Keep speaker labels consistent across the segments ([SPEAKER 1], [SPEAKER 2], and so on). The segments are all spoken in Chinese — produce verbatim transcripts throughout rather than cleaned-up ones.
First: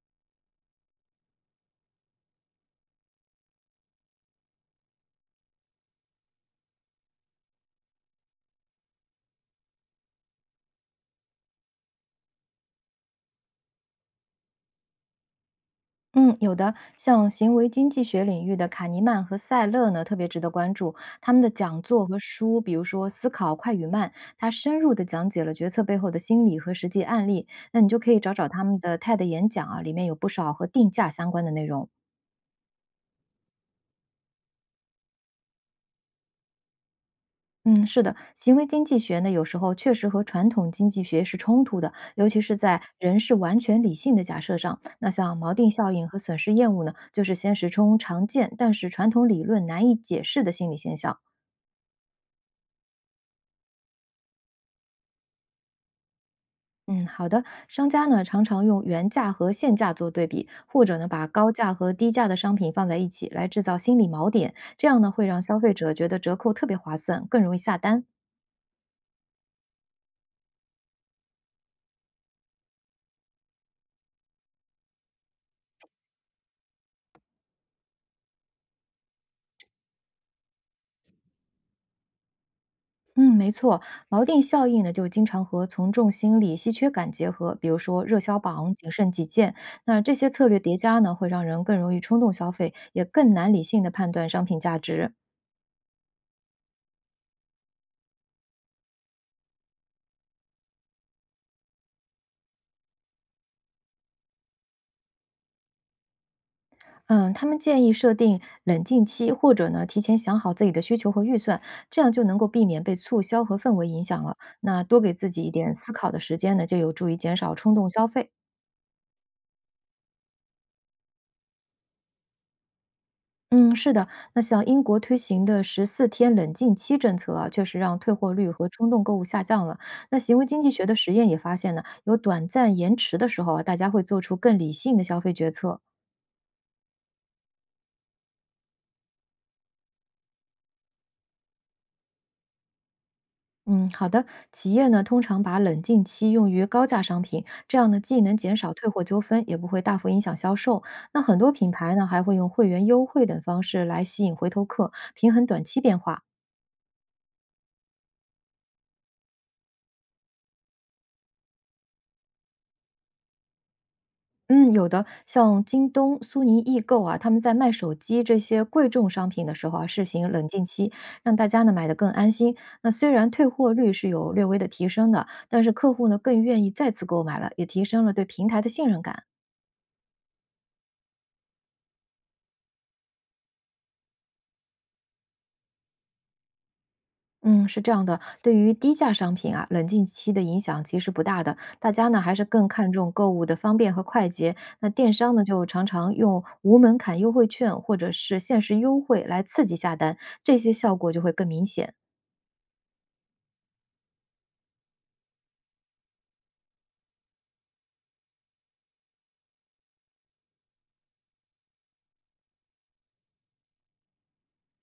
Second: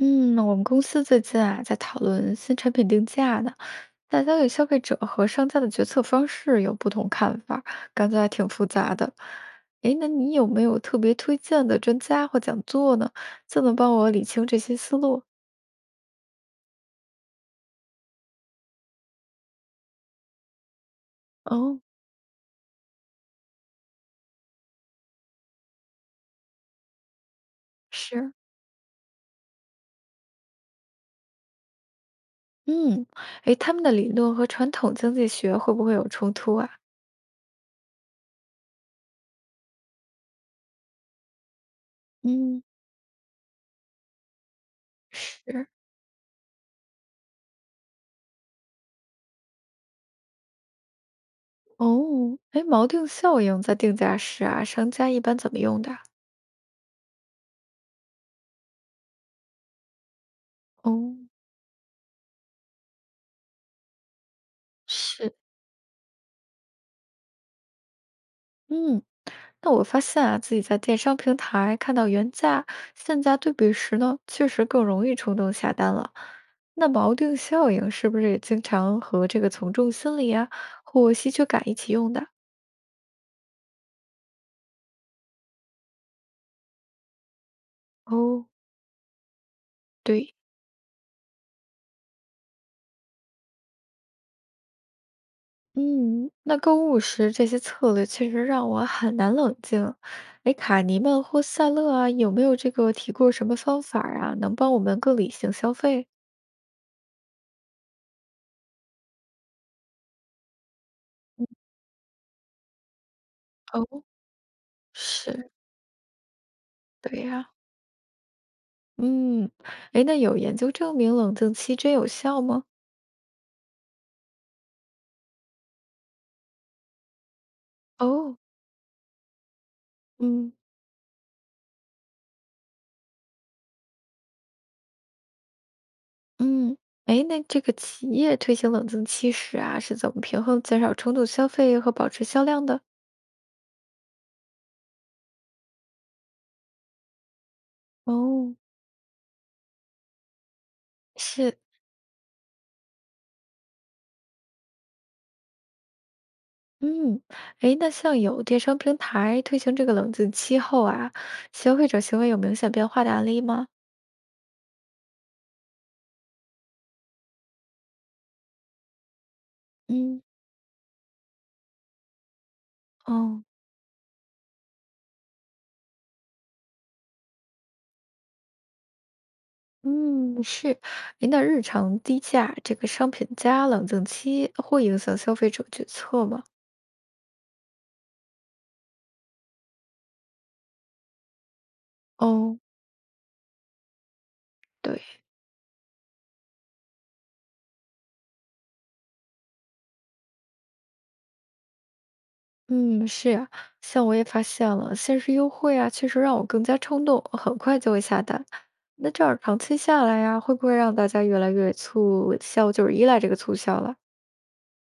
[SPEAKER 1] 嗯，我们公司最近啊在讨论新产品定价呢，大家对消费者和商家的决策方式有不同看法，感觉还挺复杂的。诶，那你有没有特别推荐的专家或讲座呢？就能帮我理清这些思路？
[SPEAKER 2] 嗯，有的，像行为经济学领域的卡尼曼和塞勒呢，特别值得关注。他们的讲
[SPEAKER 1] 哦，
[SPEAKER 2] 座和书，比如说《思考快与慢》，它深入的讲解了决策背后的心理和实际案例。那你就可以找
[SPEAKER 1] 是，
[SPEAKER 2] 找他们的 T E D 演讲啊，里面有不少和定价相关的内容。
[SPEAKER 1] 嗯，诶，他们的理论和传统经济学会不会有冲突啊？
[SPEAKER 2] 嗯，是的，行为经济学呢，有时候确实和传统经济学是冲突的，尤其是
[SPEAKER 1] 嗯，
[SPEAKER 2] 在人是完全理性的假设上。那像锚
[SPEAKER 1] 是，
[SPEAKER 2] 定效应和损失厌恶呢，就是现实中常见，但是传统理论难以解释的心理现象。
[SPEAKER 1] 哦，诶，锚定效应在定价时啊，商家一般怎么用的啊
[SPEAKER 2] 嗯，好的。商家呢常常用原价和现价做对比，或
[SPEAKER 1] 哦，
[SPEAKER 2] 者呢把高价和低价的商品放在一起来制造心理锚点，这样呢会
[SPEAKER 1] 是。
[SPEAKER 2] 让消费者觉得折扣特别划算，更容易下单。
[SPEAKER 1] 嗯，那我发现啊，自己在电商平台看到原价、现价对比时呢，确实更容易冲动下单了。那锚定效应是不是也经常和这个从众心理啊，或稀缺感一起用的？
[SPEAKER 2] 嗯，没错，锚定效应呢就经常和从众心理、稀缺感结合，比如说热销
[SPEAKER 1] 哦，
[SPEAKER 2] 榜、仅剩几件。那这些
[SPEAKER 1] 对，
[SPEAKER 2] 策略叠加呢，会让人更容易冲动消费，也更难理性的判断商品价值。
[SPEAKER 1] 嗯，那购物时这些策略确实让我很难冷静。哎，卡尼曼或赛勒啊，有没有这个提过什么方法啊，能帮我们更理性消费？
[SPEAKER 2] 嗯，他们建议设定冷静期，或者呢提前想好自己的需求和预算，这样就能够避免被促销和氛围
[SPEAKER 1] 哦，
[SPEAKER 2] 影响了。那多给自己一
[SPEAKER 1] 是。
[SPEAKER 2] 点思考的时间呢，就有助于
[SPEAKER 1] 对
[SPEAKER 2] 减
[SPEAKER 1] 呀、
[SPEAKER 2] 少冲动消费。
[SPEAKER 1] 嗯，哎，那有研究证明冷静期真有效吗？
[SPEAKER 2] 嗯，是的。那像英国推行的十四天冷静期政策啊，确实让退货
[SPEAKER 1] 哦，
[SPEAKER 2] 率和冲动购物下降了。那行为
[SPEAKER 1] 嗯
[SPEAKER 2] 经济学的实验也发现呢，有短暂延迟的时候啊，大家会做出更理性的消费决策。
[SPEAKER 1] 嗯，哎，那这个企业推行冷静期时啊，是怎么平衡减少冲动消费和保持销量的？
[SPEAKER 2] 嗯，好的。企业呢，通常把冷静期用于高价商品，这样呢，既能
[SPEAKER 1] 哦，
[SPEAKER 2] 减少退货纠纷，也不会大幅影响销售。那很多
[SPEAKER 1] 是，
[SPEAKER 2] 品牌呢，还会用会员优惠等方式来吸引回头客，平衡短期变化。
[SPEAKER 1] 嗯，哎，那像有电商平台推行这个冷静期后啊，消费者行为有明显变化的案例吗？
[SPEAKER 2] 嗯，有的像京东、苏宁易购啊，他们在卖手机这些贵重商品的时候啊，试
[SPEAKER 1] 嗯，
[SPEAKER 2] 行冷静期，让大家呢买得更安心。那虽然
[SPEAKER 1] 哦，
[SPEAKER 2] 退货率是有略微的提升的，但是客户呢更愿意再次购买了，也提升了对平台的信任感。
[SPEAKER 1] 嗯，是，您那日常低价这个商品加冷静期会影响消费者决策吗？
[SPEAKER 2] 嗯，是这样的，对于低价商品啊，冷静期的影响其实不大的，大家呢还是
[SPEAKER 1] 哦。
[SPEAKER 2] 更看重购物的方便和快捷。那电
[SPEAKER 1] 对。
[SPEAKER 2] 商呢，就常常用无门槛优惠券或者是限时优惠来刺激下单，这些效果就会更明显。
[SPEAKER 1] 嗯，是呀，像我也发现了，限时优惠啊，确实让我更加冲动，很快就会下单。那这样长期下来呀，会不会让大家越来越促销，就是依赖这个促销了？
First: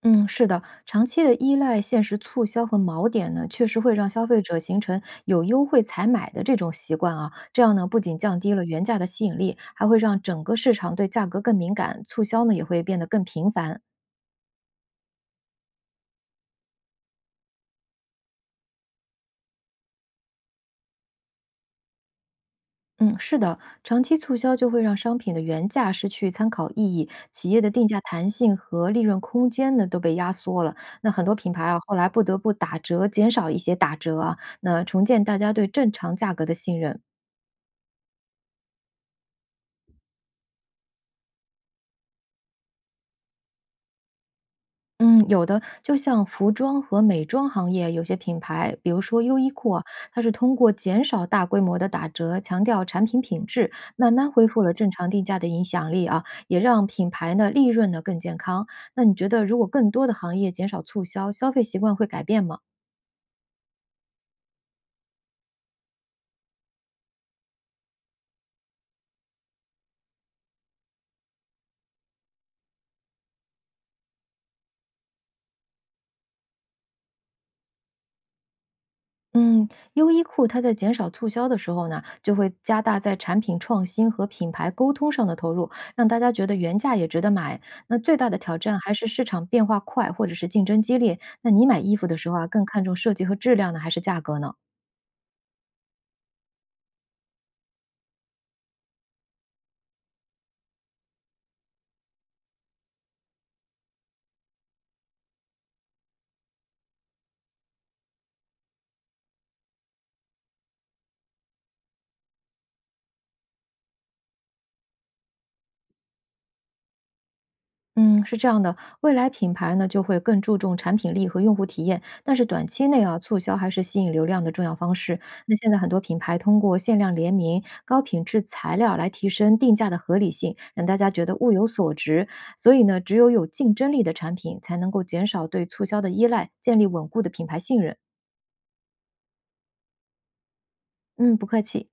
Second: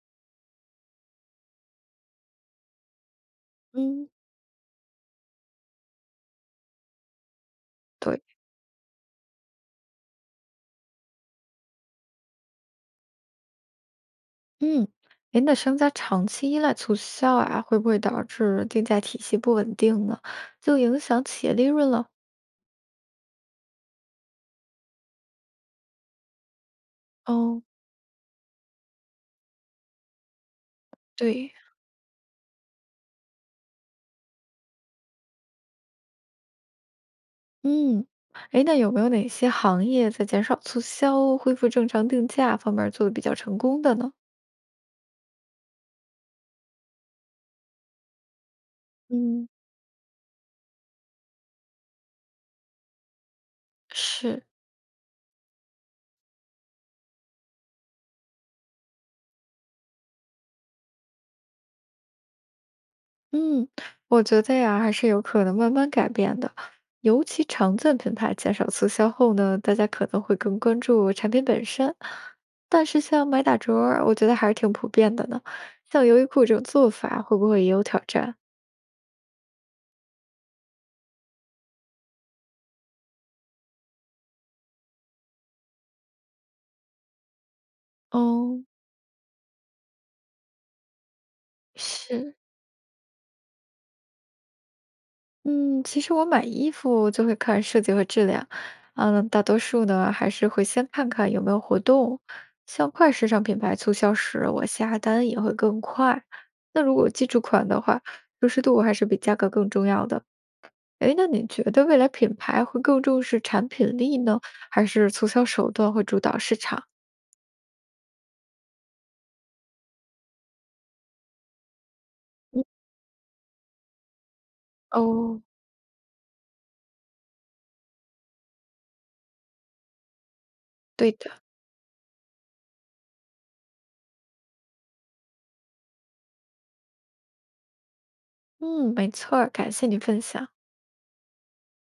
[SPEAKER 2] 嗯，是的，长期的依赖限时促销和锚点呢，确实会让
[SPEAKER 1] 嗯，
[SPEAKER 2] 消费者形成有优惠才买的这种习惯啊。这样呢，不仅
[SPEAKER 1] 对，
[SPEAKER 2] 降低了原价的吸引力，还会让整个市场对价格更敏感，促销呢也会变得更频繁。
[SPEAKER 1] 嗯，哎，那商家长期依赖促销啊，会不会导致定价体系不稳定呢？就影响企业利润了？
[SPEAKER 2] 嗯，是的，长期促销就会让商品的原价失去参考意义，企业
[SPEAKER 1] 哦，
[SPEAKER 2] 的定价弹性和利润空间呢都被压缩了。那很多品
[SPEAKER 1] 对，
[SPEAKER 2] 牌啊，后来不得不打折，减少一些打折啊，那重建大家对正常价格的信任。
[SPEAKER 1] 嗯，哎，那有没有哪些行业在减少促销、恢复正常定价方面做的比较成功的呢？
[SPEAKER 2] 嗯，有的，就像服装和美妆行业，有些品牌，比如说优
[SPEAKER 1] 嗯，
[SPEAKER 2] 衣库啊，它是通过减少大规模的打折，强调产品品质，慢慢
[SPEAKER 1] 是。
[SPEAKER 2] 恢复了正常定价的影响力啊，也让品牌呢利润呢更健康。那你觉得，如果更多的行业减少促销，消费习惯会改变吗？
[SPEAKER 1] 嗯，我觉得呀，还是有可能慢慢改变的。尤其常见品牌减少促销后呢，大家可能会更关注产品本身。但是像买打折儿我觉得还是挺普遍的呢。像优衣库这种做法，会不会也有挑战？
[SPEAKER 2] 嗯，优衣库它在减少促销的时候呢，就会加大在产品创新和品牌沟通上的投入，让大家觉得原价也值得买。那最大的挑
[SPEAKER 1] 哦，
[SPEAKER 2] 战还是市场变化快，或者是竞争激烈。那你买衣服的时
[SPEAKER 1] 是，
[SPEAKER 2] 候啊，更看重设计和质量呢，还是价格呢？
[SPEAKER 1] 嗯，其实我买衣服就会看设计和质量，嗯，大多数呢还是会先看看有没有活动。像快时尚品牌促销时，我下单也会更快。那如果基础款的话，舒适度还是比价格更重要的。诶，那你觉得未来品牌会更重视产品力呢，还是促销手段会主导市场？
[SPEAKER 2] 嗯，是这样的，未来品牌呢就会更注重产品力和用户体验，但是
[SPEAKER 1] 嗯，
[SPEAKER 2] 短期内啊，促销还是吸引流量的重要方式。
[SPEAKER 1] 哦，
[SPEAKER 2] 那现在很多品牌通过限量联名、高品质材料来提升定价的合理性，让大家
[SPEAKER 1] 对
[SPEAKER 2] 觉
[SPEAKER 1] 的，
[SPEAKER 2] 得物有所值。所以呢，只有有竞争力的产品，才能够减少对促销的依赖，建立稳固的品牌信任。
[SPEAKER 1] 嗯，没错儿，感谢你分享。
[SPEAKER 2] 嗯，不客气。